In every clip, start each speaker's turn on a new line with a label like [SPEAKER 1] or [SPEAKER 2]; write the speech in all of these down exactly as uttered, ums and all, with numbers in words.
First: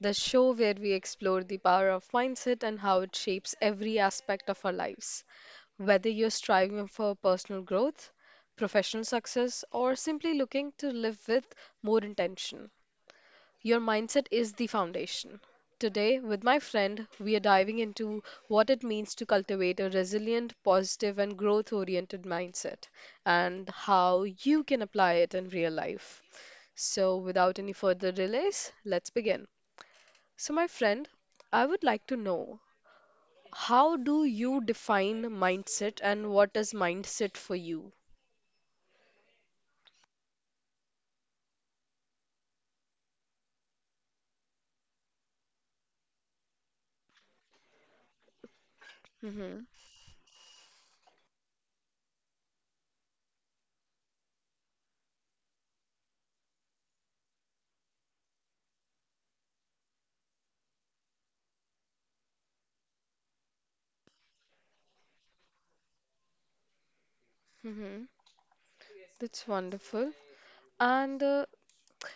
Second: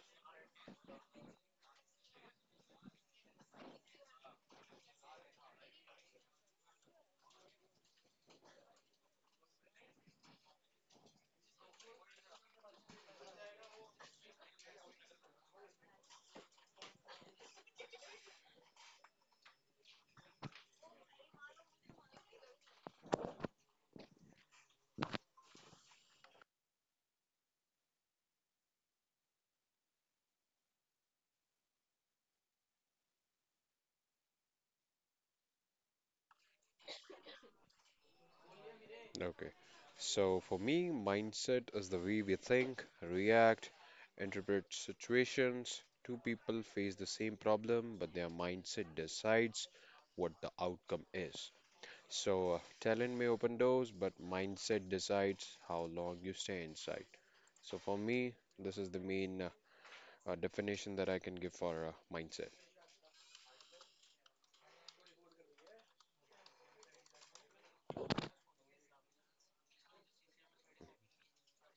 [SPEAKER 1] the show where we explore the power of mindset and how it shapes every aspect of our lives. Whether you're striving for personal growth, professional success, or simply looking to live with more intention, your mindset is the foundation. Today, with my friend, we are diving into what it means to cultivate a resilient, positive, and growth oriented mindset and how you can apply it in real life. So, without any further delays, let's begin. So, my friend, I would like to know, how do you define mindset and what is mindset for you?
[SPEAKER 2] Okay. So for me, mindset is the way we think, react, interpret situations. Two people face the same problem, but their mindset
[SPEAKER 1] Mm-hmm,
[SPEAKER 2] decides what the outcome is. So uh, talent may open doors, but mindset decides how long you stay inside. So for me, this is the main uh, uh, definition that I can give for uh, mindset.
[SPEAKER 1] mm-hmm. That's wonderful. And uh,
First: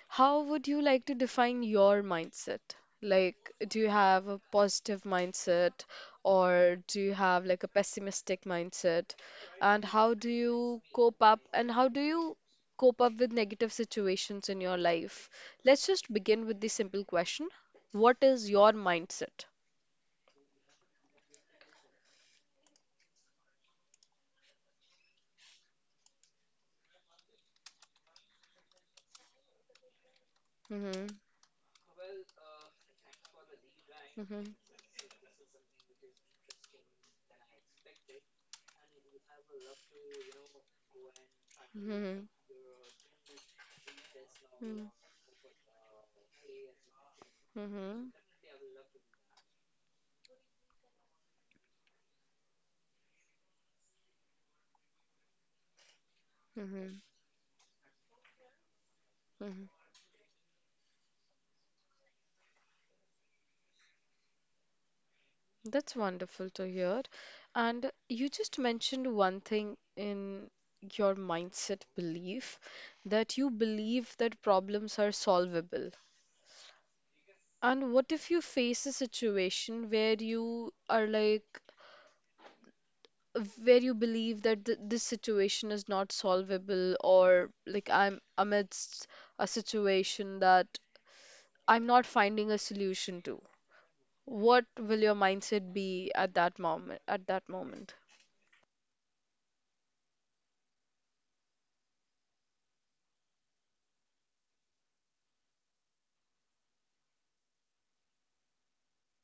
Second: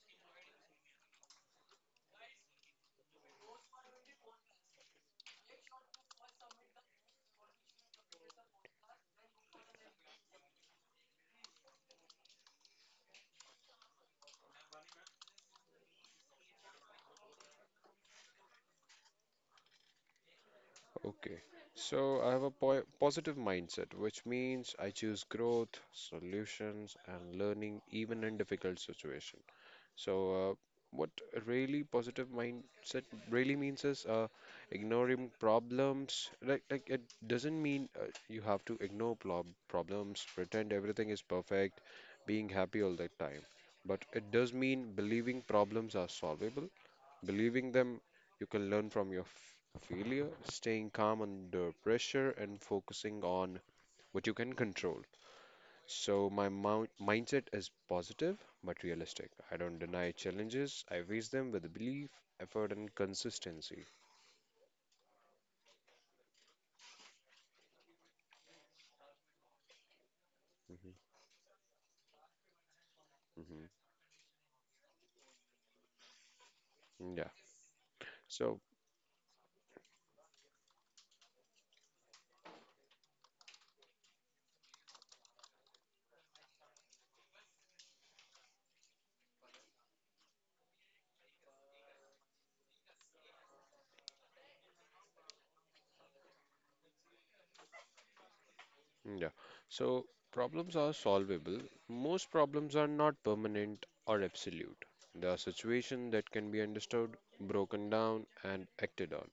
[SPEAKER 1] How would you like to define your mindset? Like, do you have a positive mindset or do you have like a pessimistic mindset? And how do you cope up and how do you cope up with negative situations in your life? Let's just begin with the simple question. What is your mindset?
[SPEAKER 2] Okay, so I have a po positive mindset, which means I choose growth, solutions, and learning even in difficult situation. So, uh,
[SPEAKER 1] Mm-hmm.
[SPEAKER 2] what really positive mindset really means is uh, ignoring problems. Like, like it doesn't mean uh, you have to ignore prob problems, pretend everything is perfect,
[SPEAKER 1] Mhm.
[SPEAKER 2] being happy all the time. But it does mean
[SPEAKER 1] Mhm.
[SPEAKER 2] believing problems are solvable believing them.
[SPEAKER 1] Mhm.
[SPEAKER 2] You can learn from your f- failure, staying calm under pressure, and focusing on what you can control. So, my mou-
[SPEAKER 1] Mhm.
[SPEAKER 2] mindset is positive but realistic. I
[SPEAKER 1] Mhm.
[SPEAKER 2] don't deny challenges, I face them with belief, effort, and consistency.
[SPEAKER 1] That's wonderful to hear. And you just mentioned one thing in
[SPEAKER 2] hmm
[SPEAKER 1] your mindset belief, that you
[SPEAKER 2] hmm
[SPEAKER 1] believe that problems are solvable.
[SPEAKER 2] Yeah.
[SPEAKER 1] And what if you
[SPEAKER 2] So,
[SPEAKER 1] face a situation where you are like where you believe that th- this situation is not solvable, or like I'm amidst a situation that I'm not finding a solution to? What will your mindset be at that moment at that moment?
[SPEAKER 2] yeah. So, problems are solvable. Most problems are not permanent or absolute. They are situations that can be understood, broken down, and acted on.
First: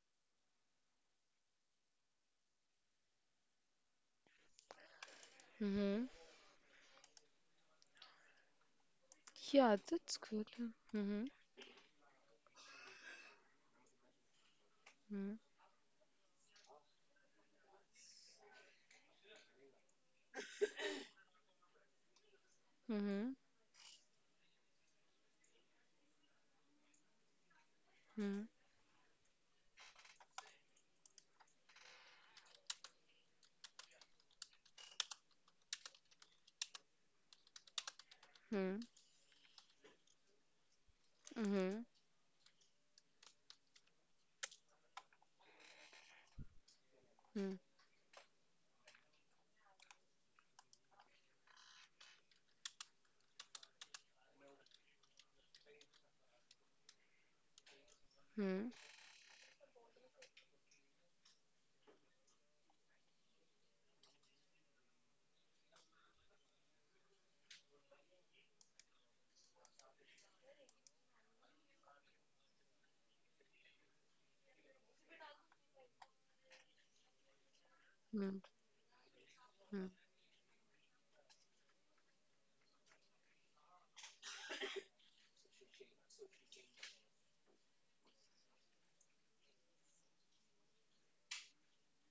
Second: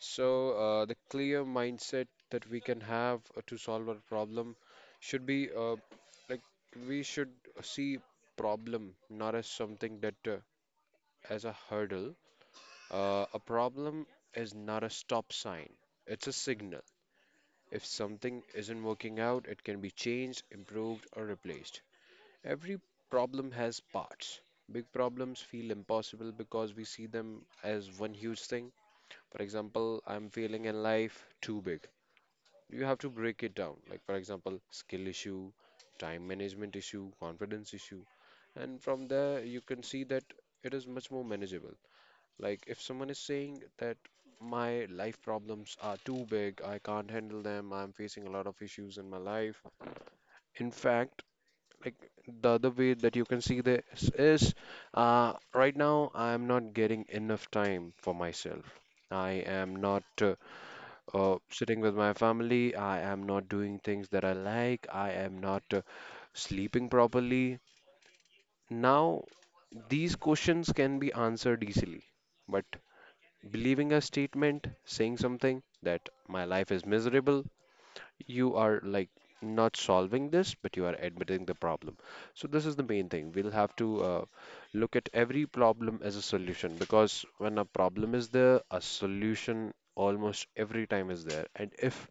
[SPEAKER 2] So, uh, the clear mindset that we can have uh, to solve our problem should be uh,
[SPEAKER 1] Mm-hmm.
[SPEAKER 2] like we should see problem not as
[SPEAKER 1] Yeah,
[SPEAKER 2] something that
[SPEAKER 1] that's
[SPEAKER 2] uh,
[SPEAKER 1] good. Mm-hmm.
[SPEAKER 2] as a hurdle. Uh, a problem is not a stop
[SPEAKER 1] Mm-hmm.
[SPEAKER 2] sign, it's a signal. If something isn't working out, it can be changed, improved, or replaced. Every
[SPEAKER 1] Mm-hmm.
[SPEAKER 2] problem has parts. Big problems feel impossible because we see them as one huge thing. For example, I'm failing in life, too big. You have to break it down, like for example skill issue, time management issue, confidence issue,
[SPEAKER 1] Mm-hmm.
[SPEAKER 2] and from there you can see that it is much more
[SPEAKER 1] Mm-hmm.
[SPEAKER 2] manageable.
[SPEAKER 1] Mm-hmm.
[SPEAKER 2] Like if someone is saying that my life problems are too big, I can't handle them, I'm facing a lot of issues in my life. In fact, like, the other way that you can see this is uh, right now I'm not getting enough time for myself, i am not uh, uh, sitting with my family. I am not doing things that I like. I am not uh, sleeping properly. Now, these questions can be answered easily, but believing a statement, saying something that my life is miserable,
[SPEAKER 1] Mm-hmm.
[SPEAKER 2] you are like not solving this, but you are admitting the problem. So, this is the main thing. We'll have to uh, look at every problem as a solution because when a problem is there, a solution almost every time is there. And if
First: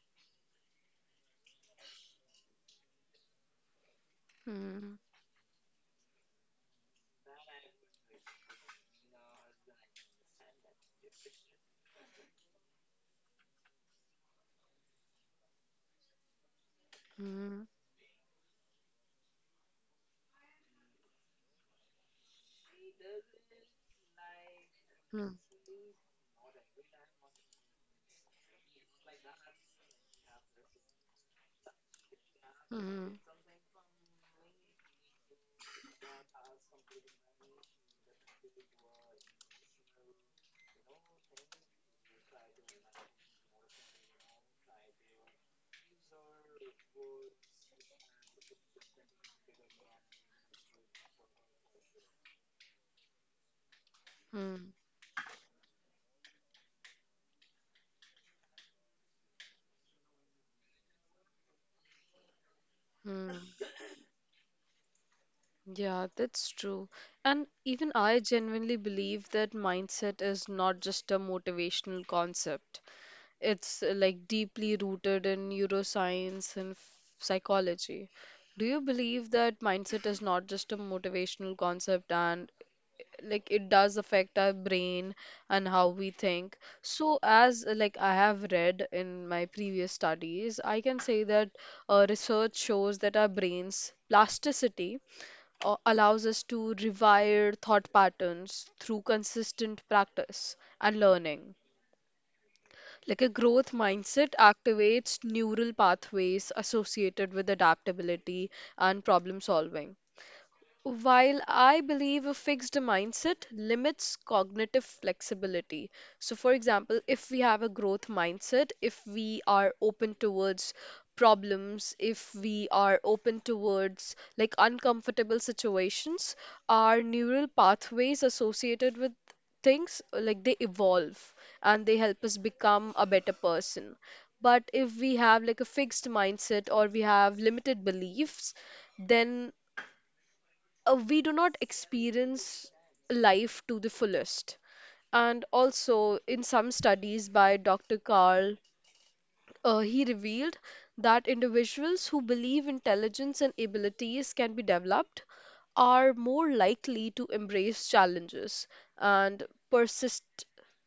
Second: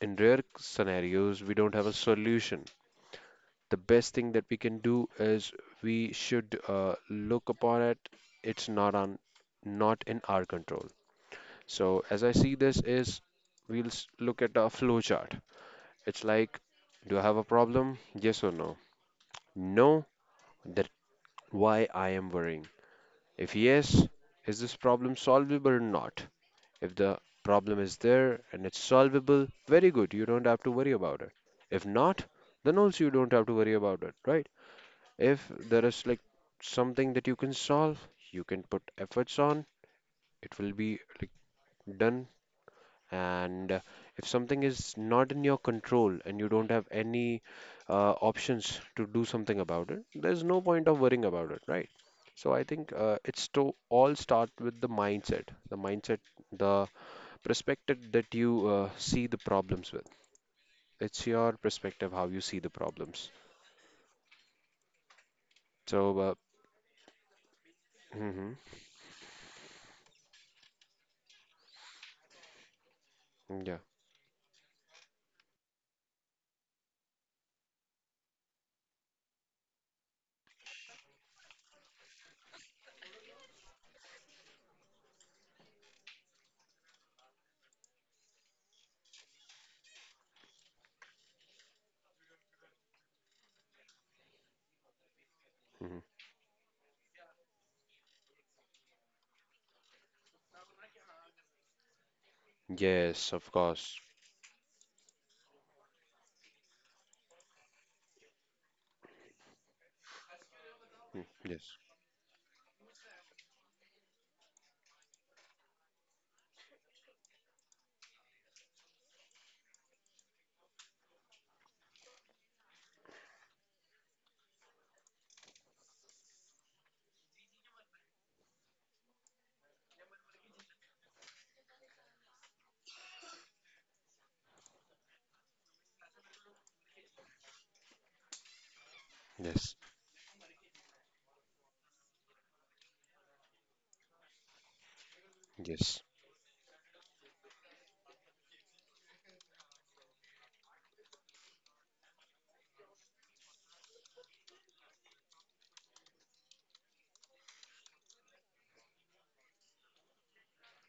[SPEAKER 2] in rare scenarios we don't have a solution, the best thing that we can
[SPEAKER 1] Mm-hmm.
[SPEAKER 2] do is we should uh, look upon it. It's not on not in our control. So as I see this is, we'll s- look at a flow chart. It's like, do I have a problem, yes or no? No, that why I am worrying. If yes, is this problem solvable or not? If the problem is there and it's solvable, very good. You don't have to worry about it. If not, then also
[SPEAKER 1] Mm-hmm.
[SPEAKER 2] you don't have to worry about it, right? If there is like something that you can solve, you can put efforts on, it will be like done. And uh, if something is not in your control and you don't have any uh, options to do something about it, there's no point of worrying about it, right? So I think uh, it's to all start
[SPEAKER 1] Mm-hmm.
[SPEAKER 2] with the mindset. The mindset, the perspective that you uh, see the problems with. It's your perspective how you see the problems.
[SPEAKER 1] Mm-hmm. Yeah,
[SPEAKER 2] So, uh,
[SPEAKER 1] that's true. And even I
[SPEAKER 2] hmm
[SPEAKER 1] genuinely believe that mindset is not just a motivational concept.
[SPEAKER 2] yeah,
[SPEAKER 1] It's uh, like deeply rooted in neuroscience and f- psychology. Do you believe that mindset is not just a motivational concept, and uh, like it does affect our brain and how we think? So as uh, like I have read in my previous studies, I can say that uh, research shows that our brains plasticity uh,
[SPEAKER 2] hmm
[SPEAKER 1] allows us to rewire thought patterns through consistent practice and learning. Like a
[SPEAKER 2] yes, of
[SPEAKER 1] growth
[SPEAKER 2] course.
[SPEAKER 1] mindset activates neural pathways associated with adaptability and problem solving,
[SPEAKER 2] Mm,
[SPEAKER 1] while
[SPEAKER 2] yes,
[SPEAKER 1] I believe a fixed mindset limits cognitive flexibility. So, for example, if we have a growth mindset, if we are open towards problems, if we are open towards like uncomfortable situations, our neural pathways associated with things like they evolve and they help us become a better person. But if we have like a fixed mindset or we have limited beliefs, then
[SPEAKER 2] yes,
[SPEAKER 1] uh, we do not experience life to the fullest. And
[SPEAKER 2] yes.
[SPEAKER 1] also, in some studies by Doctor Carl, uh, he revealed that individuals who believe intelligence and abilities can be developed are more likely to embrace challenges and persist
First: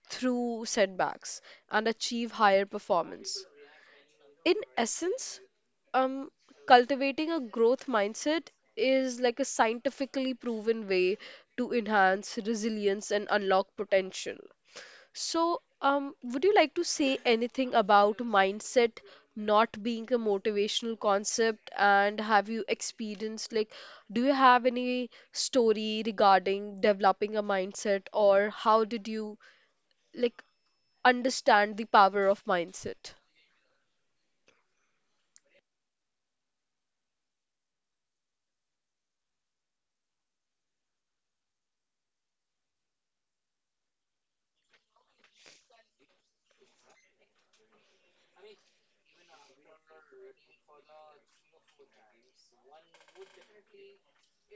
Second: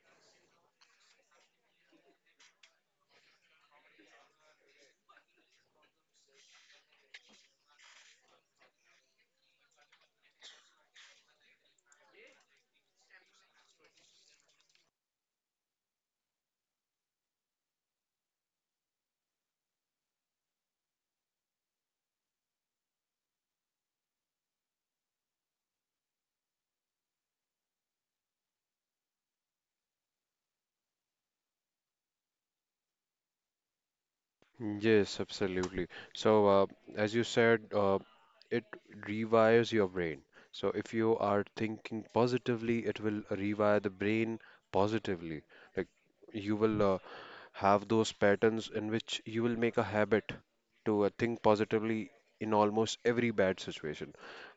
[SPEAKER 1] through setbacks and achieve higher performance. In essence, um, cultivating a growth mindset is like a scientifically proven way to enhance resilience and unlock potential. So, um, would you like to say anything about mindset not being a motivational concept? And have you experienced, like, do you have any story regarding developing a mindset, or how did you, like, understand the power of mindset?
[SPEAKER 2] Yes, absolutely. So, uh, as you said, uh, it rewires your brain. So, if you are thinking positively, it will rewire the brain positively. Like, you will uh, have those patterns in which you will make a habit to uh, think positively in almost every bad situation.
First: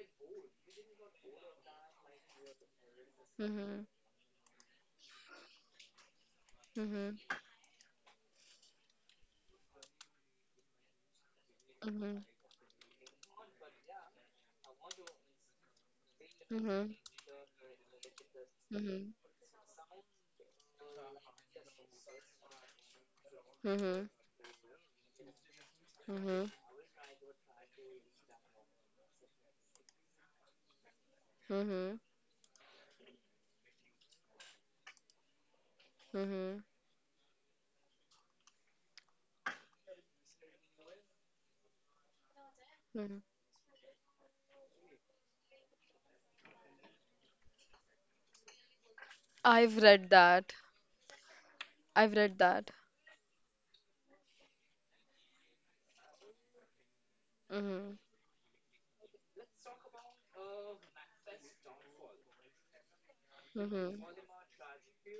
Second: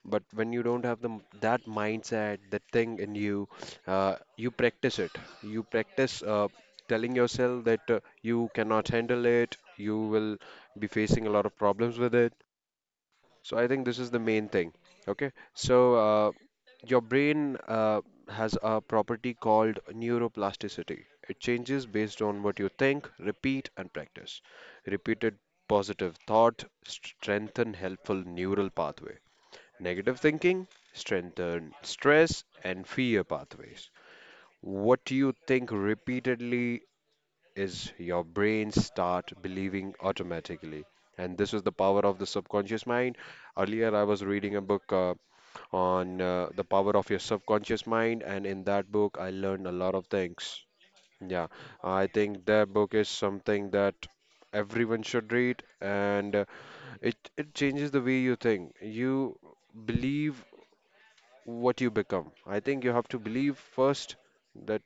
[SPEAKER 2] But when you don't have the, m- that mindset, that thing in you,
[SPEAKER 1] Mm-hmm,
[SPEAKER 2] uh, you practice it. You practice uh, telling
[SPEAKER 1] mm-hmm,
[SPEAKER 2] yourself that uh, you cannot handle it, you will be facing a lot of problems with it. So I think this is the main thing. Okay, so uh,
[SPEAKER 1] mhm,
[SPEAKER 2] your brain uh, has a
[SPEAKER 1] mhm,
[SPEAKER 2] property called neuroplasticity. It changes based on what you think, repeat, and
[SPEAKER 1] mhm,
[SPEAKER 2] practice. Repeated positive
[SPEAKER 1] mhm,
[SPEAKER 2] thought strengthen helpful neural pathway. Negative thinking strengthen
[SPEAKER 1] mhm,
[SPEAKER 2] stress and fear pathways. What you think
[SPEAKER 1] mhm,
[SPEAKER 2] repeatedly is your brain start believing automatically. And this is the power of the subconscious mind.
[SPEAKER 1] mhm.
[SPEAKER 2] Earlier, I was reading a book uh, on uh, the power of your subconscious mind, and in that book, I learned a
[SPEAKER 1] I've
[SPEAKER 2] lot of
[SPEAKER 1] read that.
[SPEAKER 2] things. Yeah, I
[SPEAKER 1] I've read
[SPEAKER 2] think
[SPEAKER 1] that.
[SPEAKER 2] that book is something that everyone should read, and uh, it it
[SPEAKER 1] Mhm,
[SPEAKER 2] changes the way you think. You believe what you become. I think you have to believe
[SPEAKER 1] mhm,
[SPEAKER 2] first that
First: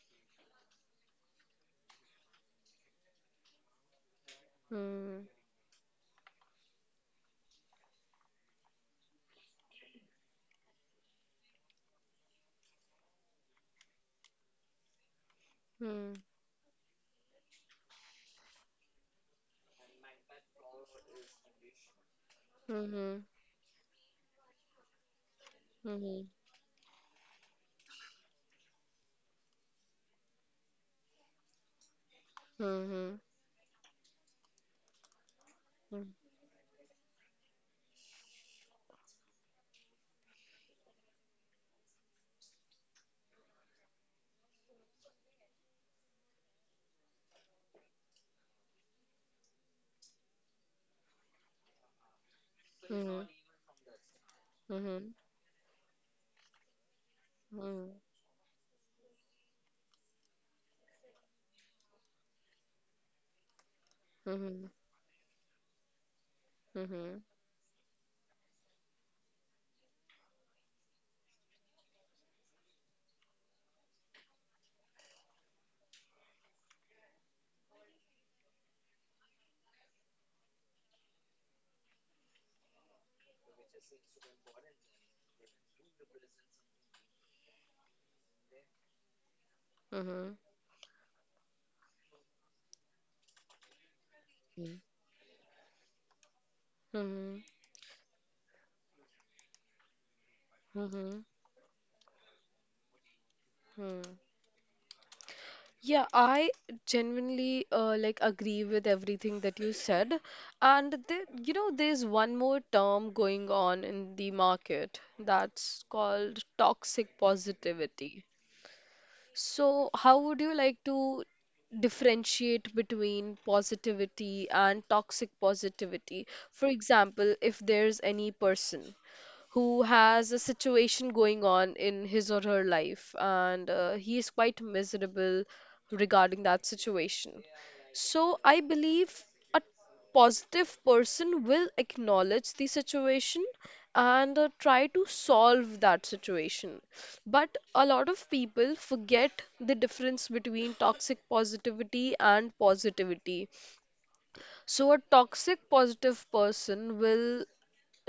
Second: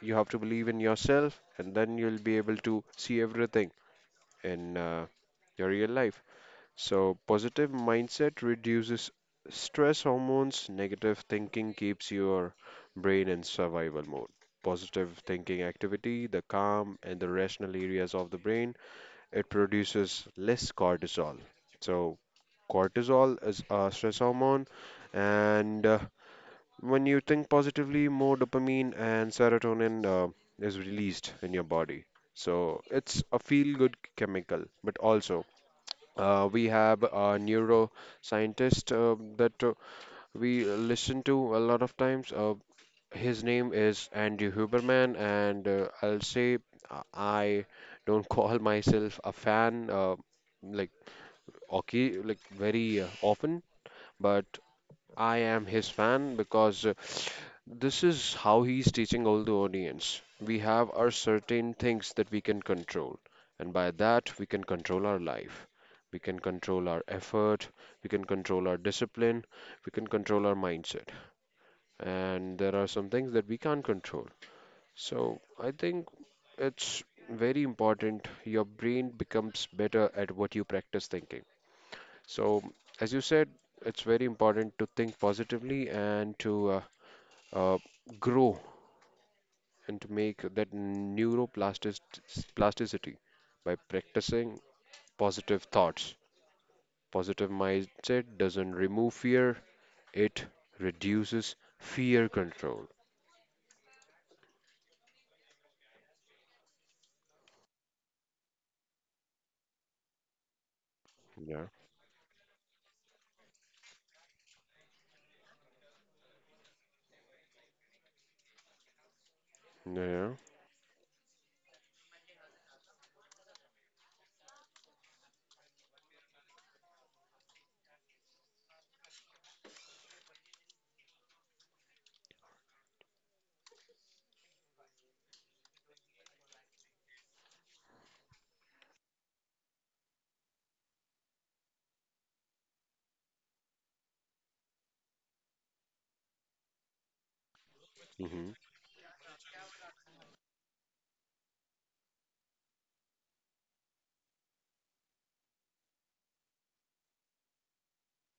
[SPEAKER 2] you have to believe in yourself, and then you'll be able to see everything in uh,
[SPEAKER 1] mhm,
[SPEAKER 2] your real life. So, positive mindset reduces stress hormones, negative thinking keeps your brain in survival mode. Positive thinking activity, the
[SPEAKER 1] mhm,
[SPEAKER 2] calm and the rational areas of the brain, it produces less cortisol. So, cortisol is a stress hormone, and uh,
[SPEAKER 1] mhm,
[SPEAKER 2] when you think positively, more dopamine and serotonin uh, is released in your body. So,
[SPEAKER 1] mhm,
[SPEAKER 2] it's a
[SPEAKER 1] mhm,
[SPEAKER 2] feel good chemical, but also uh,
[SPEAKER 1] mhm,
[SPEAKER 2] we have a neuroscientist uh, that uh, we listen to a lot of times. Uh, his name is Andy Huberman, and uh, I'll say uh, I don't call myself a fan uh, like okay, like very uh,
[SPEAKER 1] mhm, mhm, mhm, mhm, mhm,
[SPEAKER 2] often, but I am his fan because uh, this is how he's teaching all the audience. We have our certain things that we can control, and by that, we can control our life. We can control our effort, we can control our discipline, we can control our mindset. And there are some things that we can't control. So I think it's very important. Your brain becomes better at what you practice thinking. So, as you said, it's very important to think positively and to uh, uh, grow and to make that neuroplastic plasticity by practicing positive thoughts.
[SPEAKER 1] mhm,
[SPEAKER 2] Positive
[SPEAKER 1] mhm,
[SPEAKER 2] mindset doesn't remove fear, it
[SPEAKER 1] mhm, mhm,
[SPEAKER 2] reduces fear control.
[SPEAKER 1] mhm. Yeah, I genuinely uh, like agree with everything that you said. And there,
[SPEAKER 2] Yeah,
[SPEAKER 1] you know, there's one more term going on in the market that's called toxic positivity. So,
[SPEAKER 2] yeah.
[SPEAKER 1] how would you like to differentiate between positivity and toxic positivity? For example, if there's any person who has a situation going on in his or her life and uh, he is quite miserable regarding that situation. So I believe a positive person will acknowledge the situation and uh, try to solve that situation. But a lot
[SPEAKER 2] Mm-hmm.
[SPEAKER 1] of people forget the difference between toxic positivity and positivity. So a toxic positive person will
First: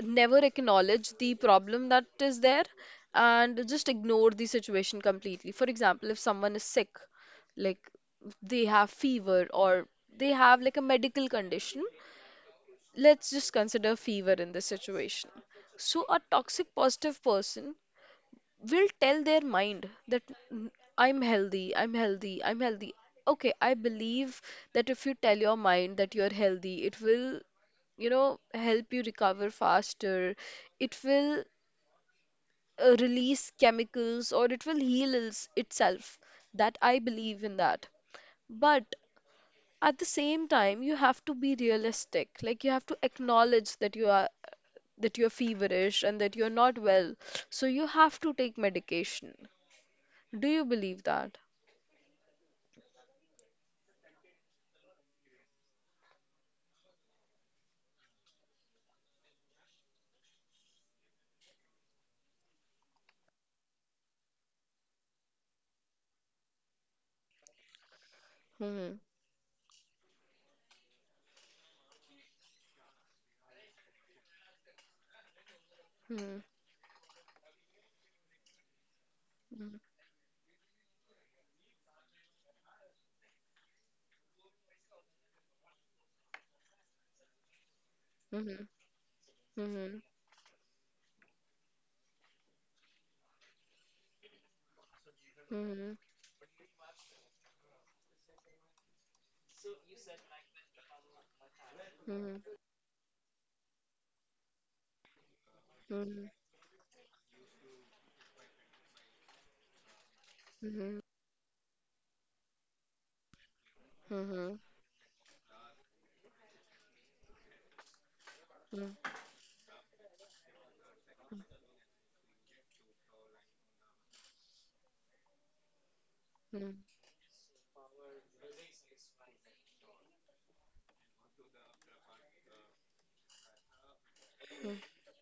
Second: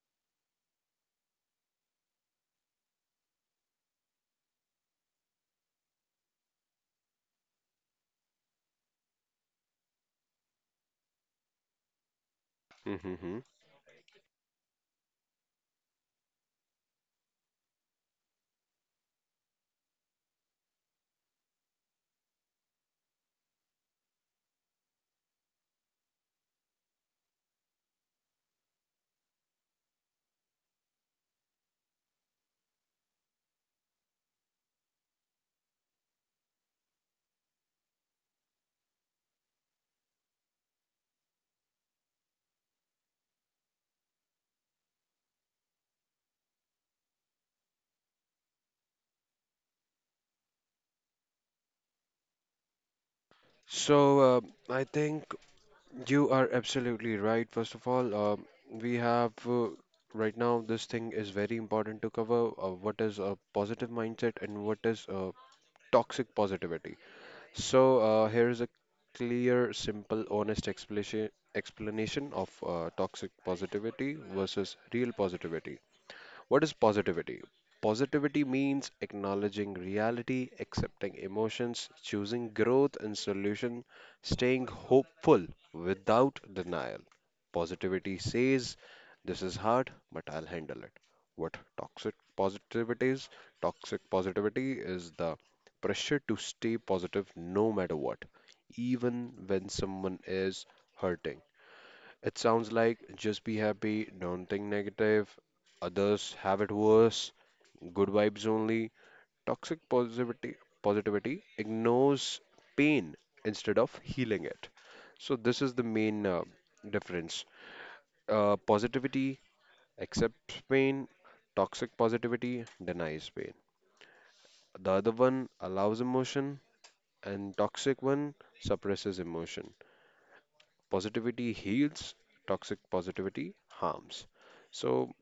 [SPEAKER 1] never acknowledge the problem that is there and just ignore the situation completely. For example, if someone is sick, like they have fever or they have like a medical condition, let's
[SPEAKER 2] Mm-hmm.
[SPEAKER 1] just consider fever in this situation. So, a toxic positive person will tell their mind that, "N- I'm healthy, I'm healthy, I'm healthy." Okay, I believe that if you tell your mind that you're healthy, it will, you know, help you recover faster. It will uh, release chemicals, or it will heal its- itself. That I believe in that. But at the same time, you have to be realistic. Like you have to acknowledge that you are that you're feverish and that you're not well. So you have to take medication. Do you believe that?
[SPEAKER 2] So, uh, I think you are absolutely right. First of all, uh, we have uh, right now this thing is very important to cover uh, what is a positive mindset and what is uh, toxic positivity. So, uh, here is a
[SPEAKER 1] Hmm.
[SPEAKER 2] clear, simple, honest explanation explanation of uh, toxic positivity versus real positivity.
[SPEAKER 1] Hmm.
[SPEAKER 2] What is positivity? Positivity means
[SPEAKER 1] Hmm.
[SPEAKER 2] acknowledging reality, accepting emotions, choosing growth and solution, staying hopeful without denial. Positivity
[SPEAKER 1] Hmm.
[SPEAKER 2] says, this is hard,
[SPEAKER 1] Hmm.
[SPEAKER 2] but I'll handle it. What toxic positivity is? Toxic positivity is the
[SPEAKER 1] Hmm. Hmm.
[SPEAKER 2] pressure to stay positive no matter what, even when someone is hurting.
[SPEAKER 1] Hmm.
[SPEAKER 2] It sounds like just be happy, don't think negative,
[SPEAKER 1] Hmm.
[SPEAKER 2] others have it worse, good vibes only. Toxic positivity
[SPEAKER 1] Hmm. Hmm.
[SPEAKER 2] positivity ignores pain instead of
[SPEAKER 1] Hmm. Hmm. Hmm.
[SPEAKER 2] healing
[SPEAKER 1] Hmm. Hmm.
[SPEAKER 2] it. So this is the main uh, difference. Uh, positivity accepts pain, toxic positivity denies pain. The other one allows emotion and toxic one suppresses emotion. Positivity heals, toxic positivity harms. So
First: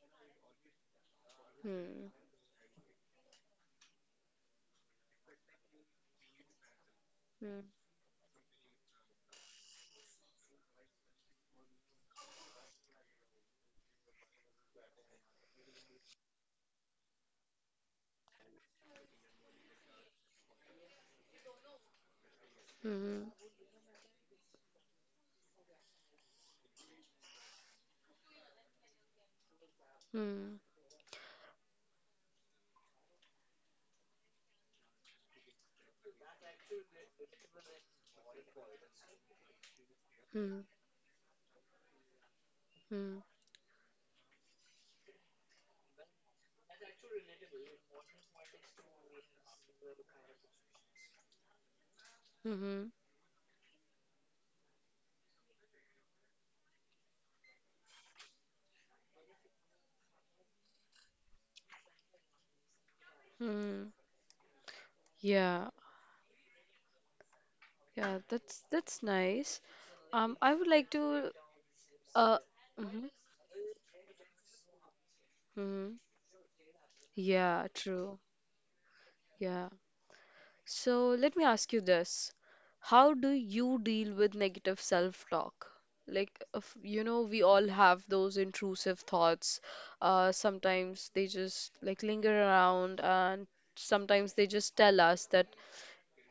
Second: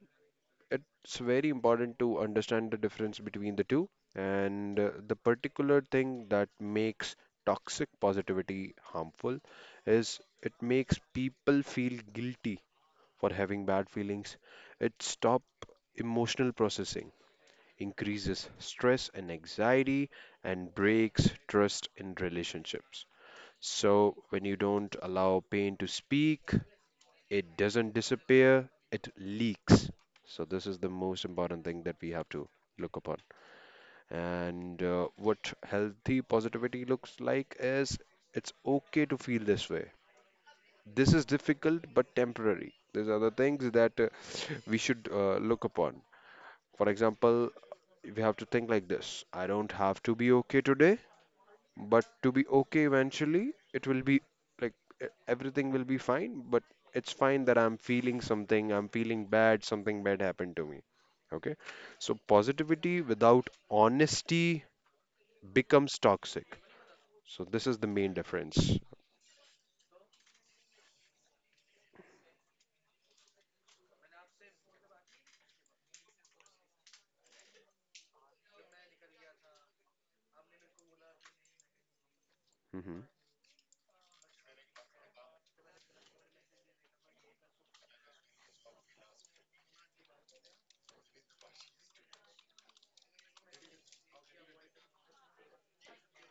[SPEAKER 2] it's very important to understand the difference between the two and uh, the particular thing that makes toxic positivity harmful is it makes people feel guilty for having bad feelings. It stops emotional processing, increases stress and anxiety, and breaks trust in relationships. So when you don't allow pain to speak, it doesn't disappear, it leaks. So, this is the most important thing that we have to look upon. And uh, what healthy positivity looks like is it's okay to feel this way.
[SPEAKER 1] Hmm.
[SPEAKER 2] This is difficult but temporary.
[SPEAKER 1] Hmm.
[SPEAKER 2] There's other things that uh, we should uh, look upon. For example, we have to think like this: I don't have to be okay today but to be okay
[SPEAKER 1] Hmm.
[SPEAKER 2] eventually. It will be like e- everything will be fine, but it's fine that I'm feeling something. I'm feeling bad, something bad happened to me. Okay. So positivity without
[SPEAKER 1] Hmm.
[SPEAKER 2] honesty
[SPEAKER 1] Yeah.
[SPEAKER 2] becomes toxic. So this is the main
[SPEAKER 1] Yeah,
[SPEAKER 2] difference.
[SPEAKER 1] That's that's nice. Um, I would like to uh. Mhm. Hmm. Yeah, true. Yeah. So let me ask you this.
[SPEAKER 2] hmm
[SPEAKER 1] How do you deal with negative self-talk? Like, if, you know, we all have those intrusive thoughts. Uh, sometimes they just like linger around, and sometimes they just tell us that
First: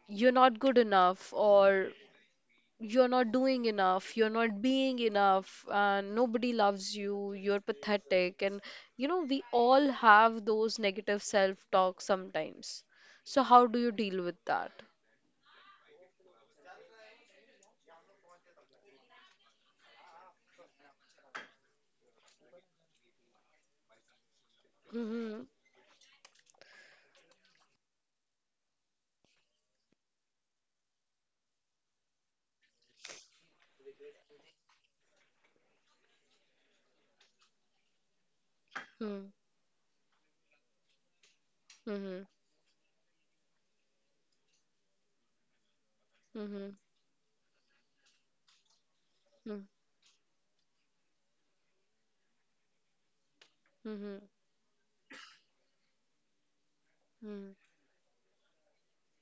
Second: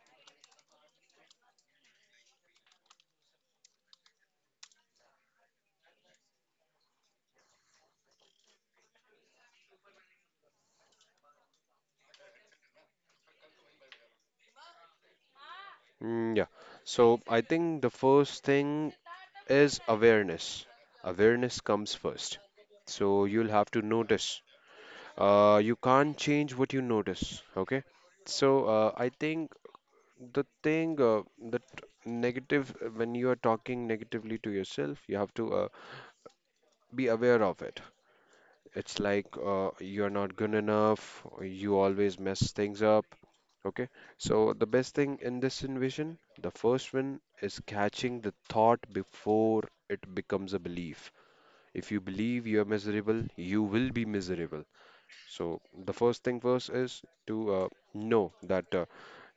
[SPEAKER 1] you're not good enough, or you're not doing enough, you're not being enough, and nobody loves you, you're pathetic. And, you know, we all have those negative self-talk sometimes. So, how do you deal with that?
[SPEAKER 2] Mm, yeah. So I think the first thing is awareness. Awareness comes first. So you'll have to notice. Uh, you
[SPEAKER 1] Mhm.
[SPEAKER 2] can't change what you notice. Okay. So uh, I think the thing uh, that negative uh, when you are talking negatively to yourself you have to uh, be aware of it. It's like
[SPEAKER 1] Mhm.
[SPEAKER 2] uh, you're not good enough, or you always
[SPEAKER 1] Mhm.
[SPEAKER 2] mess things up. Okay, so the best thing in this envision, the first
[SPEAKER 1] Mhm.
[SPEAKER 2] one is catching the thought before
[SPEAKER 1] Mhm.
[SPEAKER 2] it becomes a belief. If you believe you're miserable, you will be
[SPEAKER 1] Mhm.
[SPEAKER 2] miserable. So the first thing first is to uh,
[SPEAKER 1] Mhm.
[SPEAKER 2] know that uh,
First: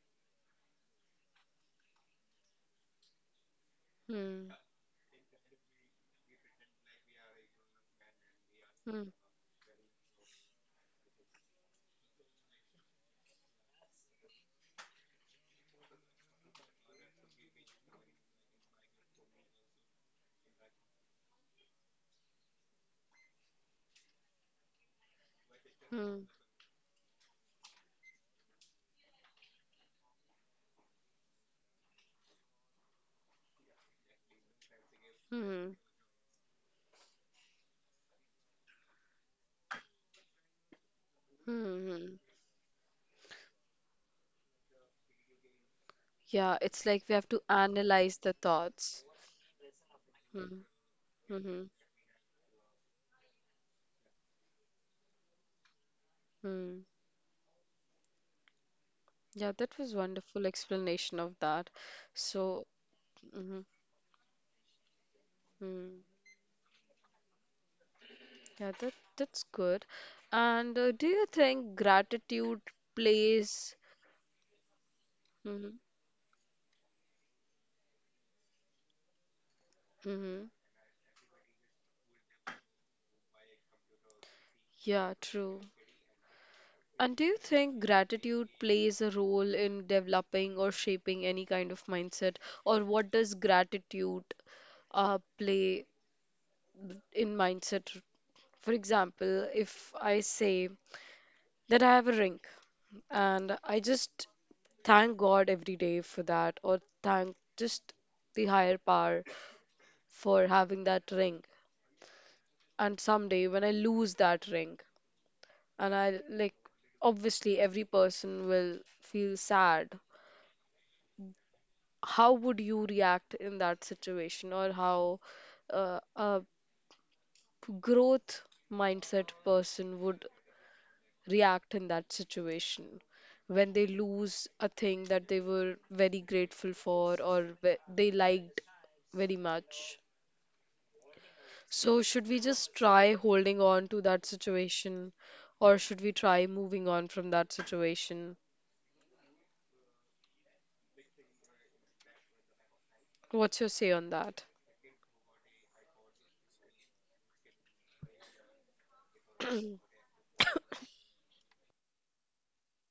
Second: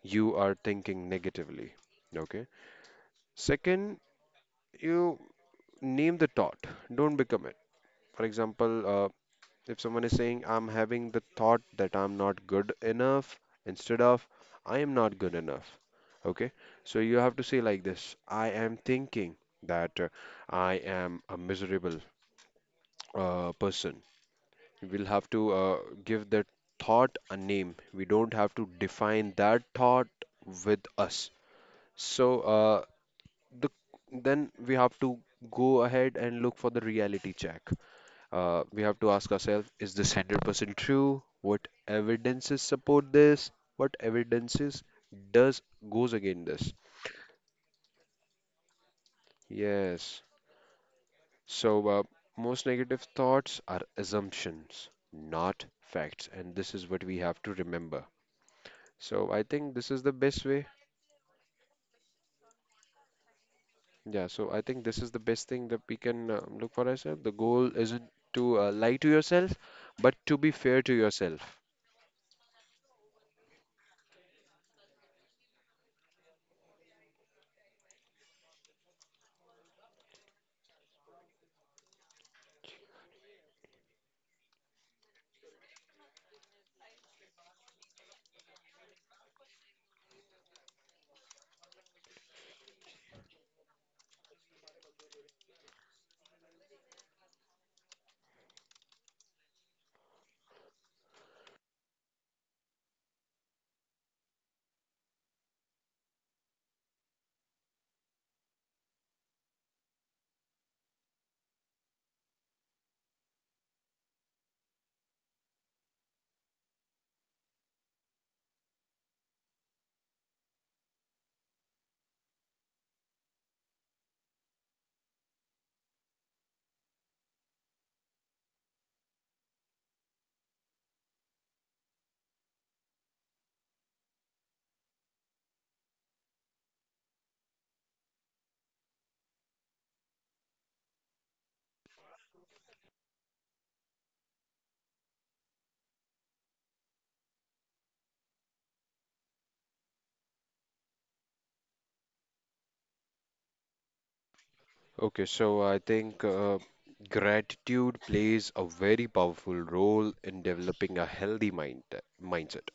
[SPEAKER 2] you are thinking negatively. Okay. Second,
[SPEAKER 1] Mhm.
[SPEAKER 2] you name the thought, don't become it. For example,
[SPEAKER 1] Mhm.
[SPEAKER 2] uh, if someone is saying, I'm having the thought that I'm not good enough, instead of I am not good enough. Okay, so you have to say like this: I am thinking that uh, I am a miserable uh, person. We'll have to uh,
[SPEAKER 1] Mhm.
[SPEAKER 2] give that thought a name. We don't have to define that thought with us. So uh, the then we have to
[SPEAKER 1] Mhm.
[SPEAKER 2] go ahead and look for the reality check. Uh, we have to ask ourselves, is this one hundred percent true? What
[SPEAKER 1] Mhm.
[SPEAKER 2] evidences support this? What evidences does goes
[SPEAKER 1] Yeah,
[SPEAKER 2] against this?
[SPEAKER 1] it's like we have to analyze the thoughts.
[SPEAKER 2] Yes.
[SPEAKER 1] Mm. Mhm.
[SPEAKER 2] So uh, most negative thoughts are assumptions, not facts, and
[SPEAKER 1] Mm.
[SPEAKER 2] this is what we have to remember. So
[SPEAKER 1] Yeah,
[SPEAKER 2] I
[SPEAKER 1] that
[SPEAKER 2] think
[SPEAKER 1] was
[SPEAKER 2] this is the
[SPEAKER 1] wonderful
[SPEAKER 2] best way.
[SPEAKER 1] explanation of that. So, mhm.
[SPEAKER 2] Yeah, so I think this is the best thing that
[SPEAKER 1] Mm.
[SPEAKER 2] we can uh, look for ourselves. The goal isn't
[SPEAKER 1] Yeah,
[SPEAKER 2] to uh,
[SPEAKER 1] that
[SPEAKER 2] lie to
[SPEAKER 1] that's
[SPEAKER 2] yourself,
[SPEAKER 1] good.
[SPEAKER 2] but to be
[SPEAKER 1] And uh,
[SPEAKER 2] fair
[SPEAKER 1] do
[SPEAKER 2] to
[SPEAKER 1] you
[SPEAKER 2] yourself.
[SPEAKER 1] think gratitude plays? Mhm. Mhm. Yeah, true. And do you think gratitude plays a role in developing or shaping any kind of mindset? Or what does gratitude uh, play in mindset? For example, if I say that I have a ring and I just thank God every day for that, or thank just the higher power for having that ring. And someday when I lose that ring, and I like, obviously every person will feel sad, how would you react in that situation, or how uh, a growth mindset person would react in that situation when they lose a thing that they were very grateful for, or ve- they liked very much? So, should we just try holding on to that situation, or should we try moving on from that situation? What's your say on that?
[SPEAKER 2] Okay, so I think uh, gratitude plays a very powerful role in developing a healthy mind mindset.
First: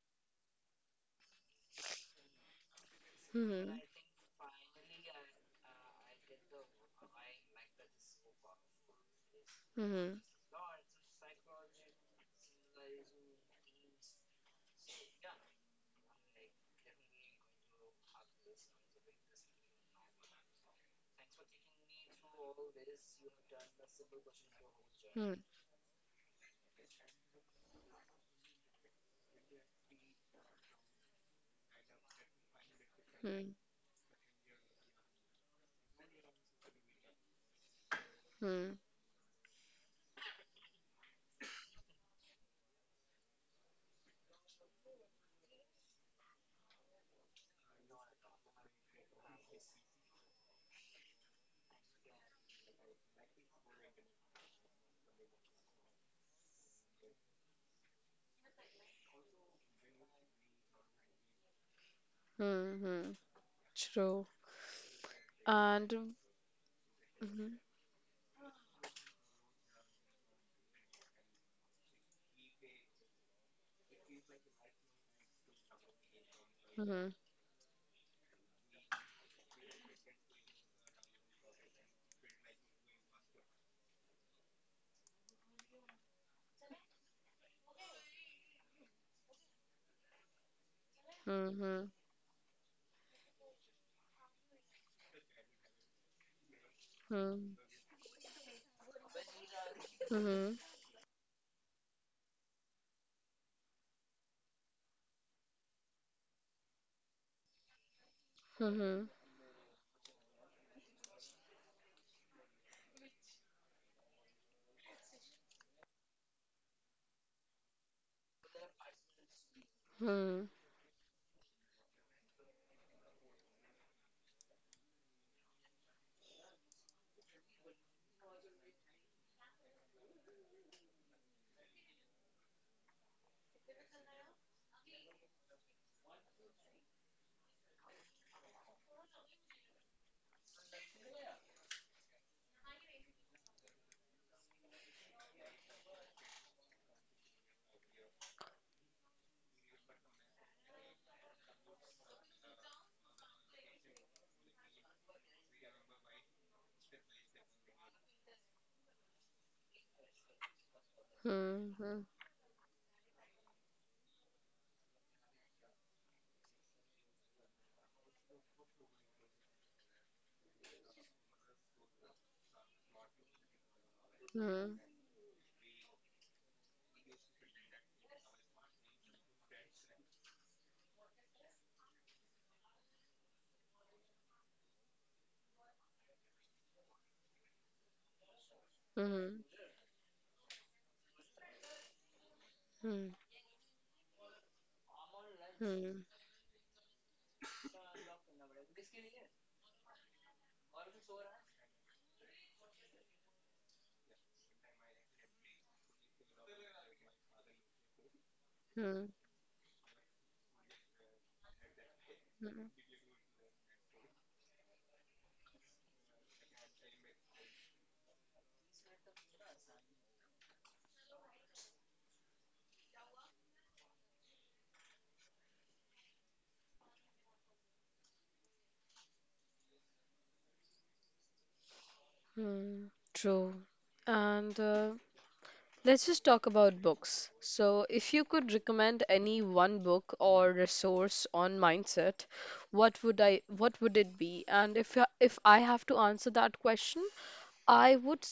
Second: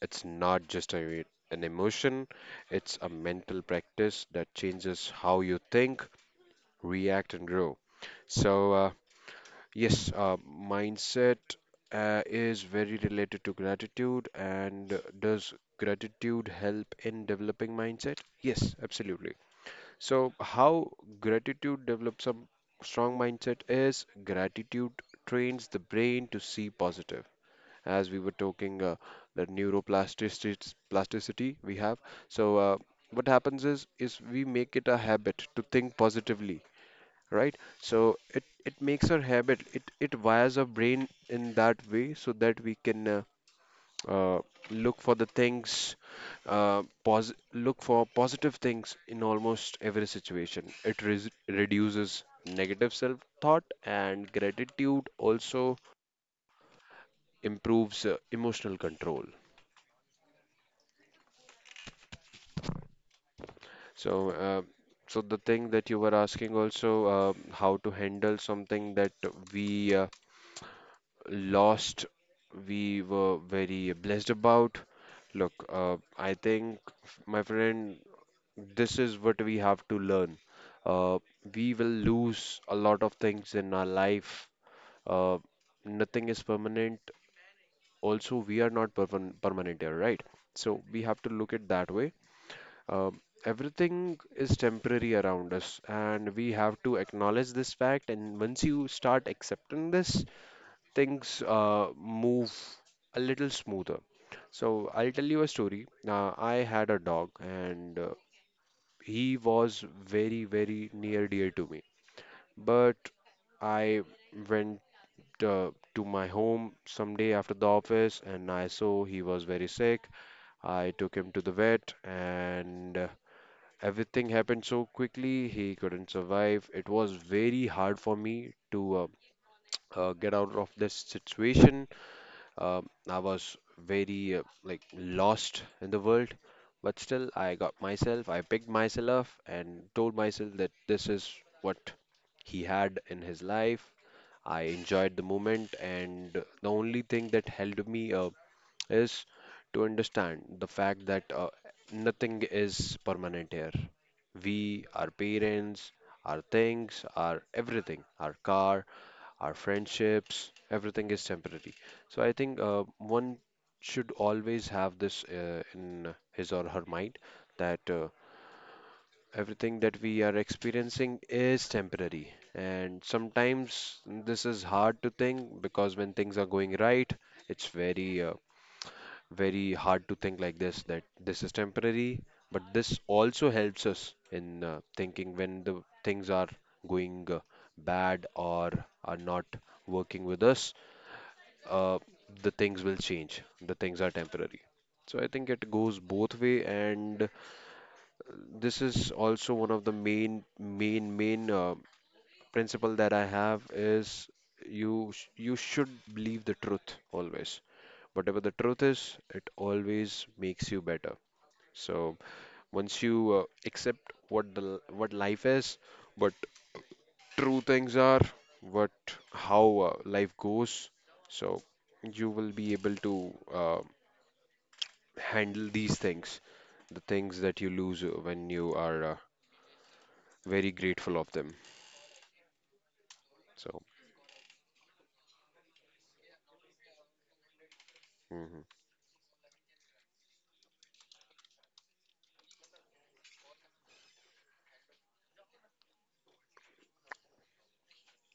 [SPEAKER 2] It's not just a, an emotion, it's a
[SPEAKER 1] Hmm.
[SPEAKER 2] mental
[SPEAKER 1] Hmm.
[SPEAKER 2] practice that changes how you think, react, and grow. So, uh, yes, uh, mindset uh, is very related to gratitude. And does gratitude help in developing mindset? Yes, absolutely. So, how gratitude develops a strong mindset is gratitude
[SPEAKER 1] Hmm.
[SPEAKER 2] trains the brain to see positive. As we were talking, uh, the neuroplasticity plasticity we have. So, uh, what happens is is we make it a habit to think positively, right? So it
[SPEAKER 1] Hmm. Hmm.
[SPEAKER 2] it makes our habit. It it wires our brain in that way so that we can uh, uh, look for the things, uh, pos- look for positive things in almost every situation. It res- reduces negative self thought, and gratitude also improves uh, emotional control.
[SPEAKER 1] Hmm. Hmm. True.
[SPEAKER 2] So, uh, so the thing that you were
[SPEAKER 1] And
[SPEAKER 2] asking also, uh,
[SPEAKER 1] hmm,
[SPEAKER 2] how to handle something that we uh, lost, we were very blessed about. Look, uh, I think,
[SPEAKER 1] hmm,
[SPEAKER 2] my friend, this is what we have to learn. Uh, we will lose a lot of things in our life. Uh, Nothing is permanent. Also, we are not perman- permanent here, right? So we have to
[SPEAKER 1] hmm,
[SPEAKER 2] look at
[SPEAKER 1] hmm,
[SPEAKER 2] that way. Um, everything is temporary around us, and we have to acknowledge
[SPEAKER 1] hmm,
[SPEAKER 2] this fact. And once you start accepting this,
[SPEAKER 1] hmm,
[SPEAKER 2] things uh, move a little smoother. So I'll tell you a story. Uh, I had a dog, and uh,
[SPEAKER 1] hmm, hmm,
[SPEAKER 2] he was very, very near dear to me. But I went uh, to my home some day after the office, and I saw he was very sick.
[SPEAKER 1] hmm,
[SPEAKER 2] I took him to the vet, and uh, everything happened so quickly. He couldn't survive. It was very hard for me to uh, uh, get out of this situation. Uh, I was very uh, like lost in the world, but still I got myself, I picked myself up and told myself that this is what he had in his life. I enjoyed the moment, and the only thing that helped me uh, is to understand the fact that uh, nothing is permanent here. We, our parents, our things, our everything, our car, our friendships, everything is temporary.
[SPEAKER 1] hmm, hmm,
[SPEAKER 2] So I think uh, one should always have this uh, in his or her mind that uh, everything that we are experiencing is temporary. And sometimes
[SPEAKER 1] hmm,
[SPEAKER 2] this is
[SPEAKER 1] hmm,
[SPEAKER 2] hard to think because when things are going right, it's very, uh, very hard to think like this that this is temporary. But this also helps us in uh, thinking when the things are going uh, bad or are not working with us, uh, the things will change. The things are temporary. So I think it goes
[SPEAKER 1] hmm,
[SPEAKER 2] both way, and this is also one of the main, main, main uh, principle that I have is you sh- you should believe the truth always. Whatever the truth
[SPEAKER 1] hmm,
[SPEAKER 2] is, it always makes you better. So
[SPEAKER 1] hmm.
[SPEAKER 2] once you uh, accept what the l- what life is, but true things are, what how uh, life goes. So you will be able to uh, handle these things, the things that you lose uh, when you are uh, very grateful of them.
[SPEAKER 1] Hmm, true.
[SPEAKER 2] So.
[SPEAKER 1] And uh, let's just talk about books. So, if you could
[SPEAKER 2] Mm-hmm,
[SPEAKER 1] recommend any one book or resource on mindset, what would I what would it be? And if I- if I have to answer that question, I would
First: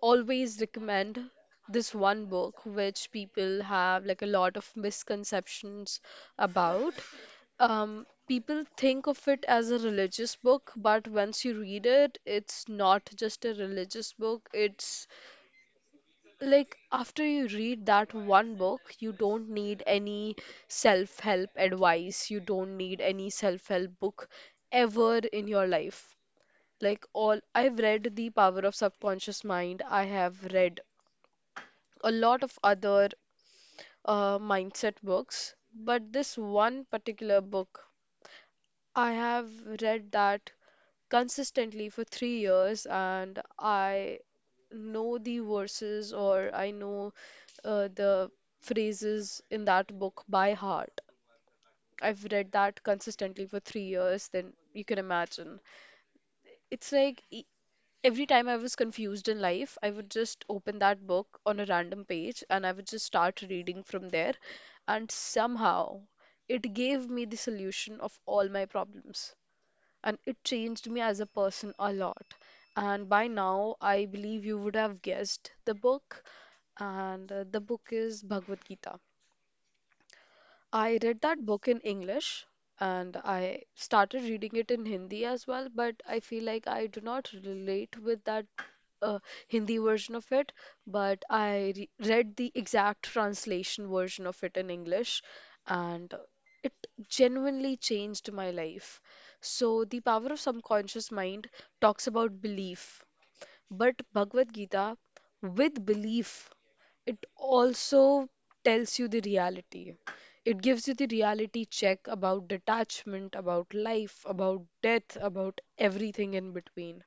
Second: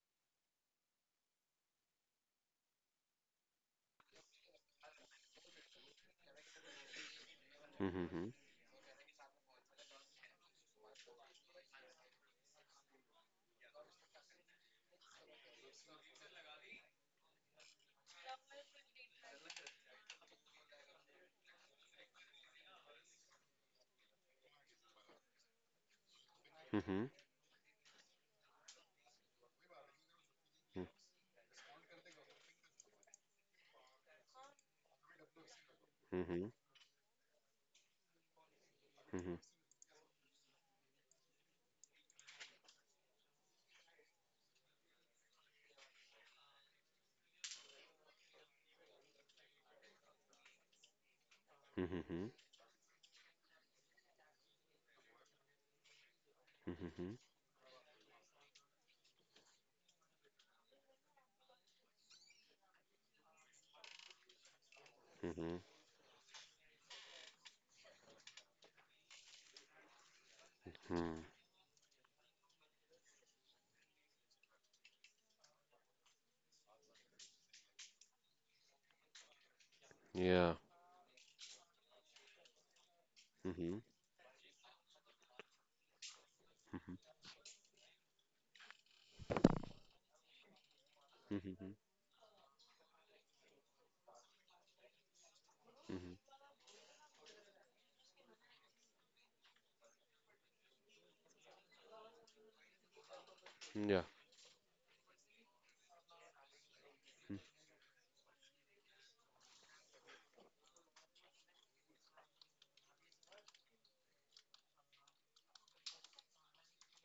[SPEAKER 1] always recommend this one book which people have like a lot of misconceptions about. Um,
[SPEAKER 2] mm-hmm,
[SPEAKER 1] people think of it as a religious book, but once you read it, it's not just a religious book. It's like after you read that one book, you don't need any self-help advice. You don't need any self-help book ever in your life.
[SPEAKER 2] mm-hmm,
[SPEAKER 1] Like, all I've read The Power of Subconscious Mind, I have read a lot of other uh, mindset books, but this
[SPEAKER 2] mm-hmm,
[SPEAKER 1] one particular book, I
[SPEAKER 2] mm-hmm,
[SPEAKER 1] have read that consistently for three years, and I know the verses or I know uh, the phrases in that book by heart.
[SPEAKER 2] mm-hmm,
[SPEAKER 1] I've
[SPEAKER 2] mm-hmm,
[SPEAKER 1] read that consistently for three years, then you can imagine. It's
[SPEAKER 2] mm-hmm,
[SPEAKER 1] like every time I was confused in life, I would just open that book on a random page and I would just start reading from there. And
[SPEAKER 2] mm-hmm.
[SPEAKER 1] somehow it gave me the solution of all my problems. And it changed me
[SPEAKER 2] Mm-hmm.
[SPEAKER 1] as a person a lot. And by now, I believe you would have guessed the book. And uh, the book is Bhagavad Gita.
[SPEAKER 2] Yeah.
[SPEAKER 1] I read that book in English and
[SPEAKER 2] Mm-hmm.
[SPEAKER 1] I started reading it in Hindi as well, but I feel like I
[SPEAKER 2] Mm-hmm.
[SPEAKER 1] do not relate with that uh, Hindi version of it. But I
[SPEAKER 2] Mm-hmm.
[SPEAKER 1] re read the exact translation version of it in English, and
[SPEAKER 2] Mm-hmm,
[SPEAKER 1] it genuinely changed my life. So, The Power of Subconscious Mind talks about belief. But
[SPEAKER 2] yeah.
[SPEAKER 1] Bhagavad Gita, with belief, it also tells you the reality. It gives you the reality check about detachment, about life, about death, about everything in between.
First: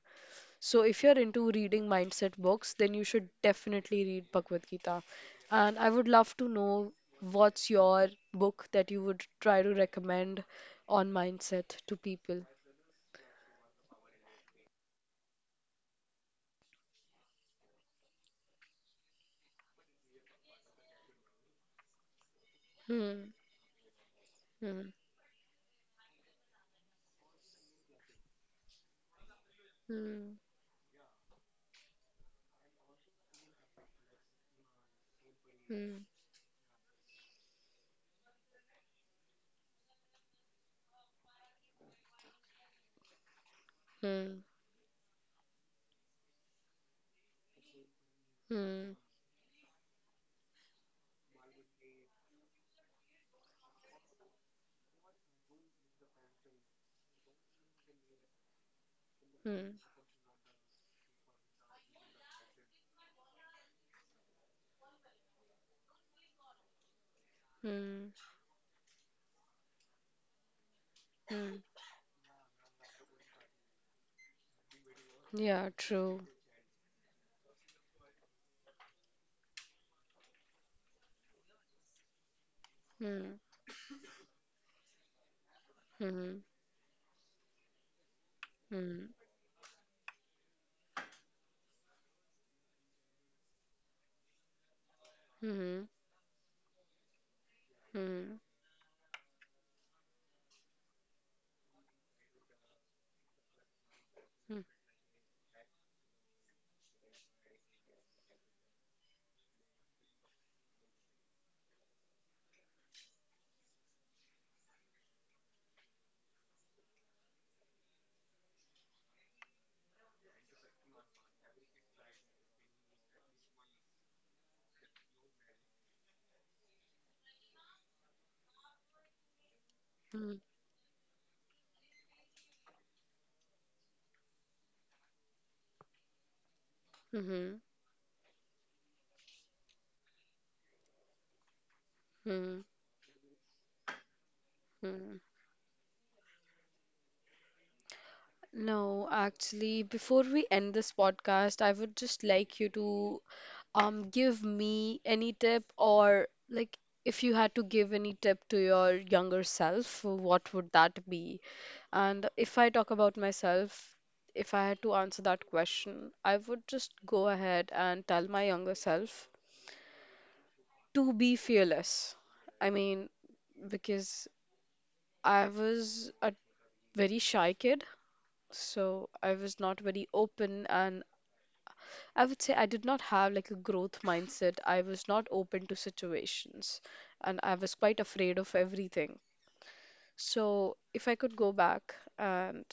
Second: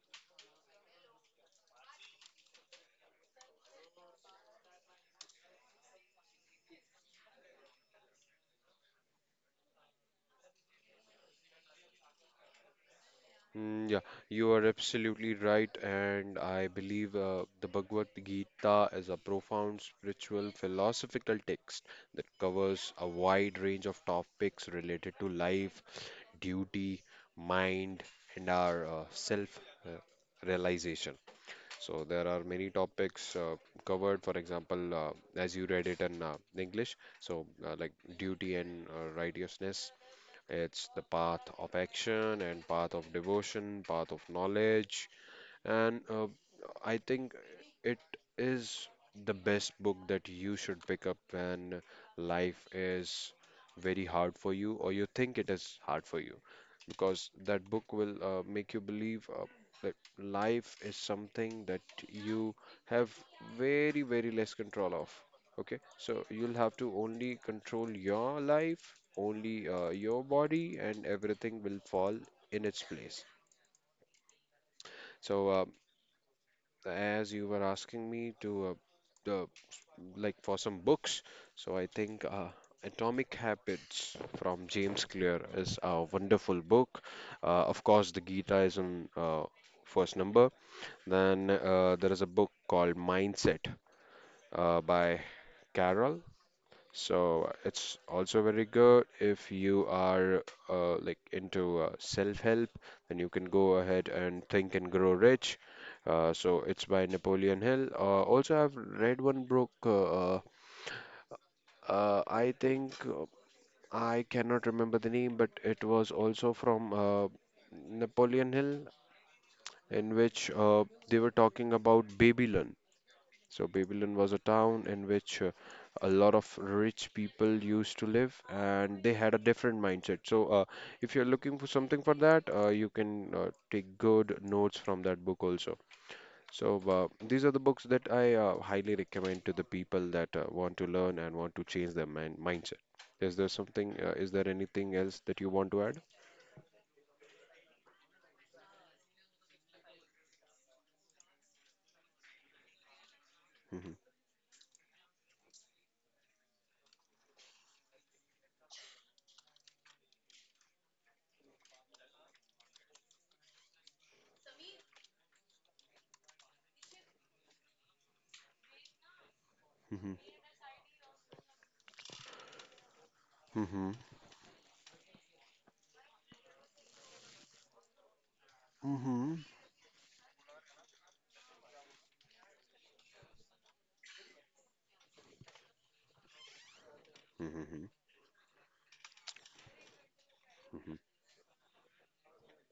[SPEAKER 1] So, if you're into reading mindset books, then you should definitely read Bhagavad Gita. And I would love to know, what's your book that you would try to recommend on mindset to people?
[SPEAKER 2] Mm, yeah, you are absolutely right, and I believe uh, the Bhagavad Gita is a profound spiritual philosophical text that covers a
[SPEAKER 1] Hmm,
[SPEAKER 2] wide range of topics
[SPEAKER 1] hmm,
[SPEAKER 2] related to life, duty, mind, and our uh, self uh,
[SPEAKER 1] hmm,
[SPEAKER 2] realization. So there are many topics uh, covered, for example, uh, as you read
[SPEAKER 1] hmm,
[SPEAKER 2] it in uh, English, so uh, like duty and uh, righteousness, it's the path of action and path of devotion, path of
[SPEAKER 1] hmm,
[SPEAKER 2] knowledge, and uh, I think it is
[SPEAKER 1] hmm.
[SPEAKER 2] the best book that you should pick up when life is very hard for you, or you think it is hard for you. Because that book will uh, make you believe uh,
[SPEAKER 1] Hmm.
[SPEAKER 2] that life is something that you have very, very less control of. Okay, so you'll have to only control
[SPEAKER 1] Hmm.
[SPEAKER 2] your life, only uh, your body, and
[SPEAKER 1] Hmm.
[SPEAKER 2] everything will fall in its place. So, uh,
[SPEAKER 1] Yeah, true.
[SPEAKER 2] as you were asking me to uh, the like for some books, so I think uh, Atomic
[SPEAKER 1] Hmm.
[SPEAKER 2] Habits from James Clear is a
[SPEAKER 1] Hmm.
[SPEAKER 2] wonderful book. Uh, of course, the Gita is on
[SPEAKER 1] Hmm.
[SPEAKER 2] uh, first number. Then uh, there is a book called Mindset uh, by
[SPEAKER 1] Hmm.
[SPEAKER 2] Carol. So it's
[SPEAKER 1] Hmm.
[SPEAKER 2] also very good. If you are uh, like into uh, self-help, then you can go ahead and
[SPEAKER 1] Hmm.
[SPEAKER 2] Think and Grow Rich. Uh, so it's by Napoleon Hill. Uh, also, I've read one book. Uh, uh, uh, I think uh, I cannot remember the name, but it was also from uh, Napoleon Hill, in which uh, they were talking about Babylon. So Babylon was a town in which uh, a lot of rich people used to live, and they had a different mindset.
[SPEAKER 1] Hmm.
[SPEAKER 2] So uh, if you're looking for something for that, uh, you can uh, take good notes from that book also. So uh, these are
[SPEAKER 1] Hmm.
[SPEAKER 2] the books that I uh, highly recommend to the people that uh, want to learn and want to change their mind
[SPEAKER 1] Hmm.
[SPEAKER 2] mindset. Is there something? Uh, is there anything
[SPEAKER 1] Hmm.
[SPEAKER 2] else that you want to add?
[SPEAKER 1] No, actually, before we end this podcast, I would just like you to
[SPEAKER 2] Hmm.
[SPEAKER 1] um give me any tip, or like, if you had to give any tip to your younger self, what would that be? And if I talk about myself, if I had to answer that question, I would just go ahead and tell my younger self
[SPEAKER 2] Hmm.
[SPEAKER 1] to be fearless. I mean,
[SPEAKER 2] Hmm.
[SPEAKER 1] because I was a very shy kid, so I
[SPEAKER 2] Hmm.
[SPEAKER 1] was not very open, and I would say I did not have like a growth mindset. I was not open to situations and I was
[SPEAKER 2] Hmm.
[SPEAKER 1] quite afraid of everything. So,
[SPEAKER 2] Hmm.
[SPEAKER 1] if I could go back and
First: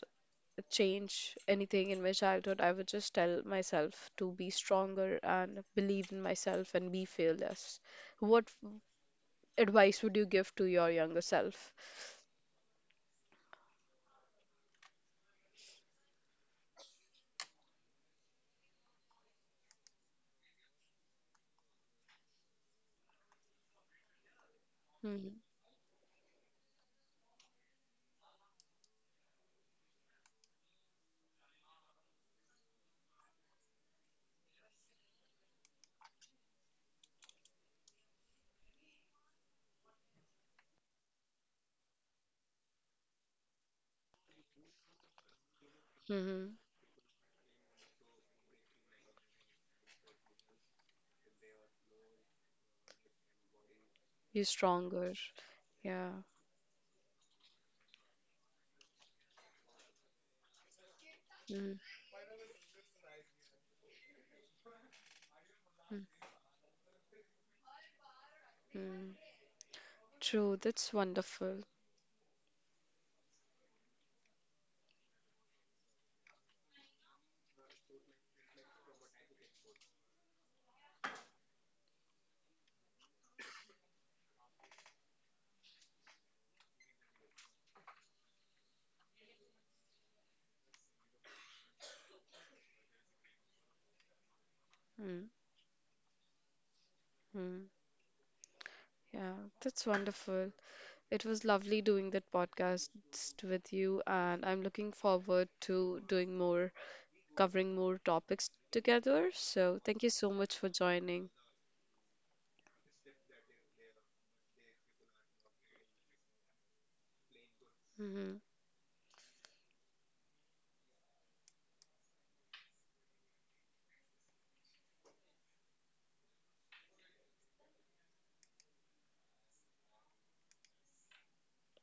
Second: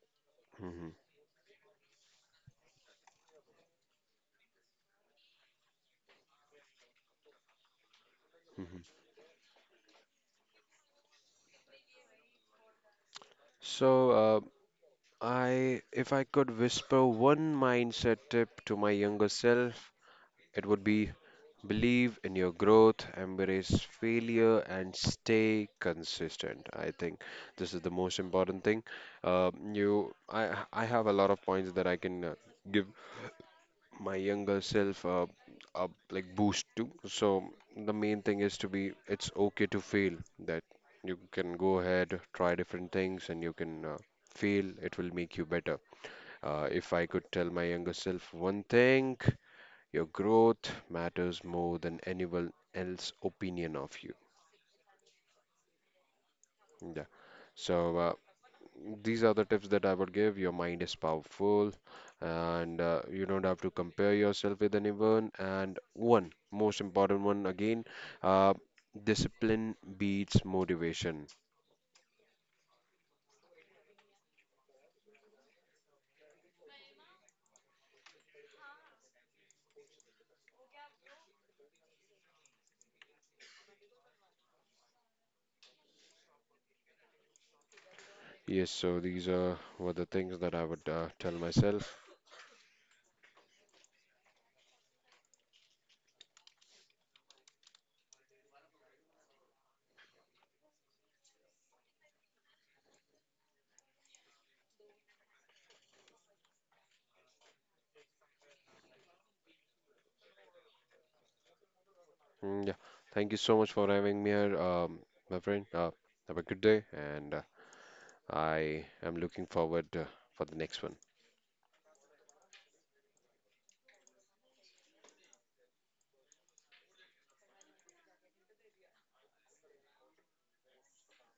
[SPEAKER 2] Hmm.
[SPEAKER 1] change anything in my childhood, I would just tell myself to be stronger and believe in myself and be fearless. What
[SPEAKER 2] Hmm.
[SPEAKER 1] advice would you give to your younger self?
[SPEAKER 2] So, uh, I, if I could whisper one mindset tip to my younger self, it would be believe in your growth, embrace failure, and
[SPEAKER 1] Mm-hmm.
[SPEAKER 2] stay consistent. I think this is the most important thing. Uh, you, I, I have a lot of points that I can uh, give my younger self a, a like boost to. So the main thing is to be, it's okay to fail. That you can go ahead, try different things, and you can uh, fail. It will make you better.
[SPEAKER 1] Mm-hmm.
[SPEAKER 2] Uh, if I could tell my younger self one thing, your growth matters more than anyone else's opinion of you.
[SPEAKER 1] Be stronger. Yeah.
[SPEAKER 2] Yeah. So uh, these are the tips that I would give. Your mind is powerful,
[SPEAKER 1] Mm-hmm.
[SPEAKER 2] and uh, you don't have to compare yourself with anyone. And one most important one again, uh,
[SPEAKER 1] Mm-hmm.
[SPEAKER 2] discipline beats
[SPEAKER 1] True. That's
[SPEAKER 2] motivation.
[SPEAKER 1] wonderful.
[SPEAKER 2] Yes. So these are were the things that I would uh, tell myself.
[SPEAKER 1] Mm-hmm. Yeah, that's wonderful. It was lovely doing that podcast with you, and I'm looking forward to doing more, covering more topics together. So, thank you so much for joining.
[SPEAKER 2] Mm, yeah. Thank you so much for having me here, um, my friend. Uh, have a good day, and uh,
[SPEAKER 1] Mhm.
[SPEAKER 2] I am looking forward uh, for the next one.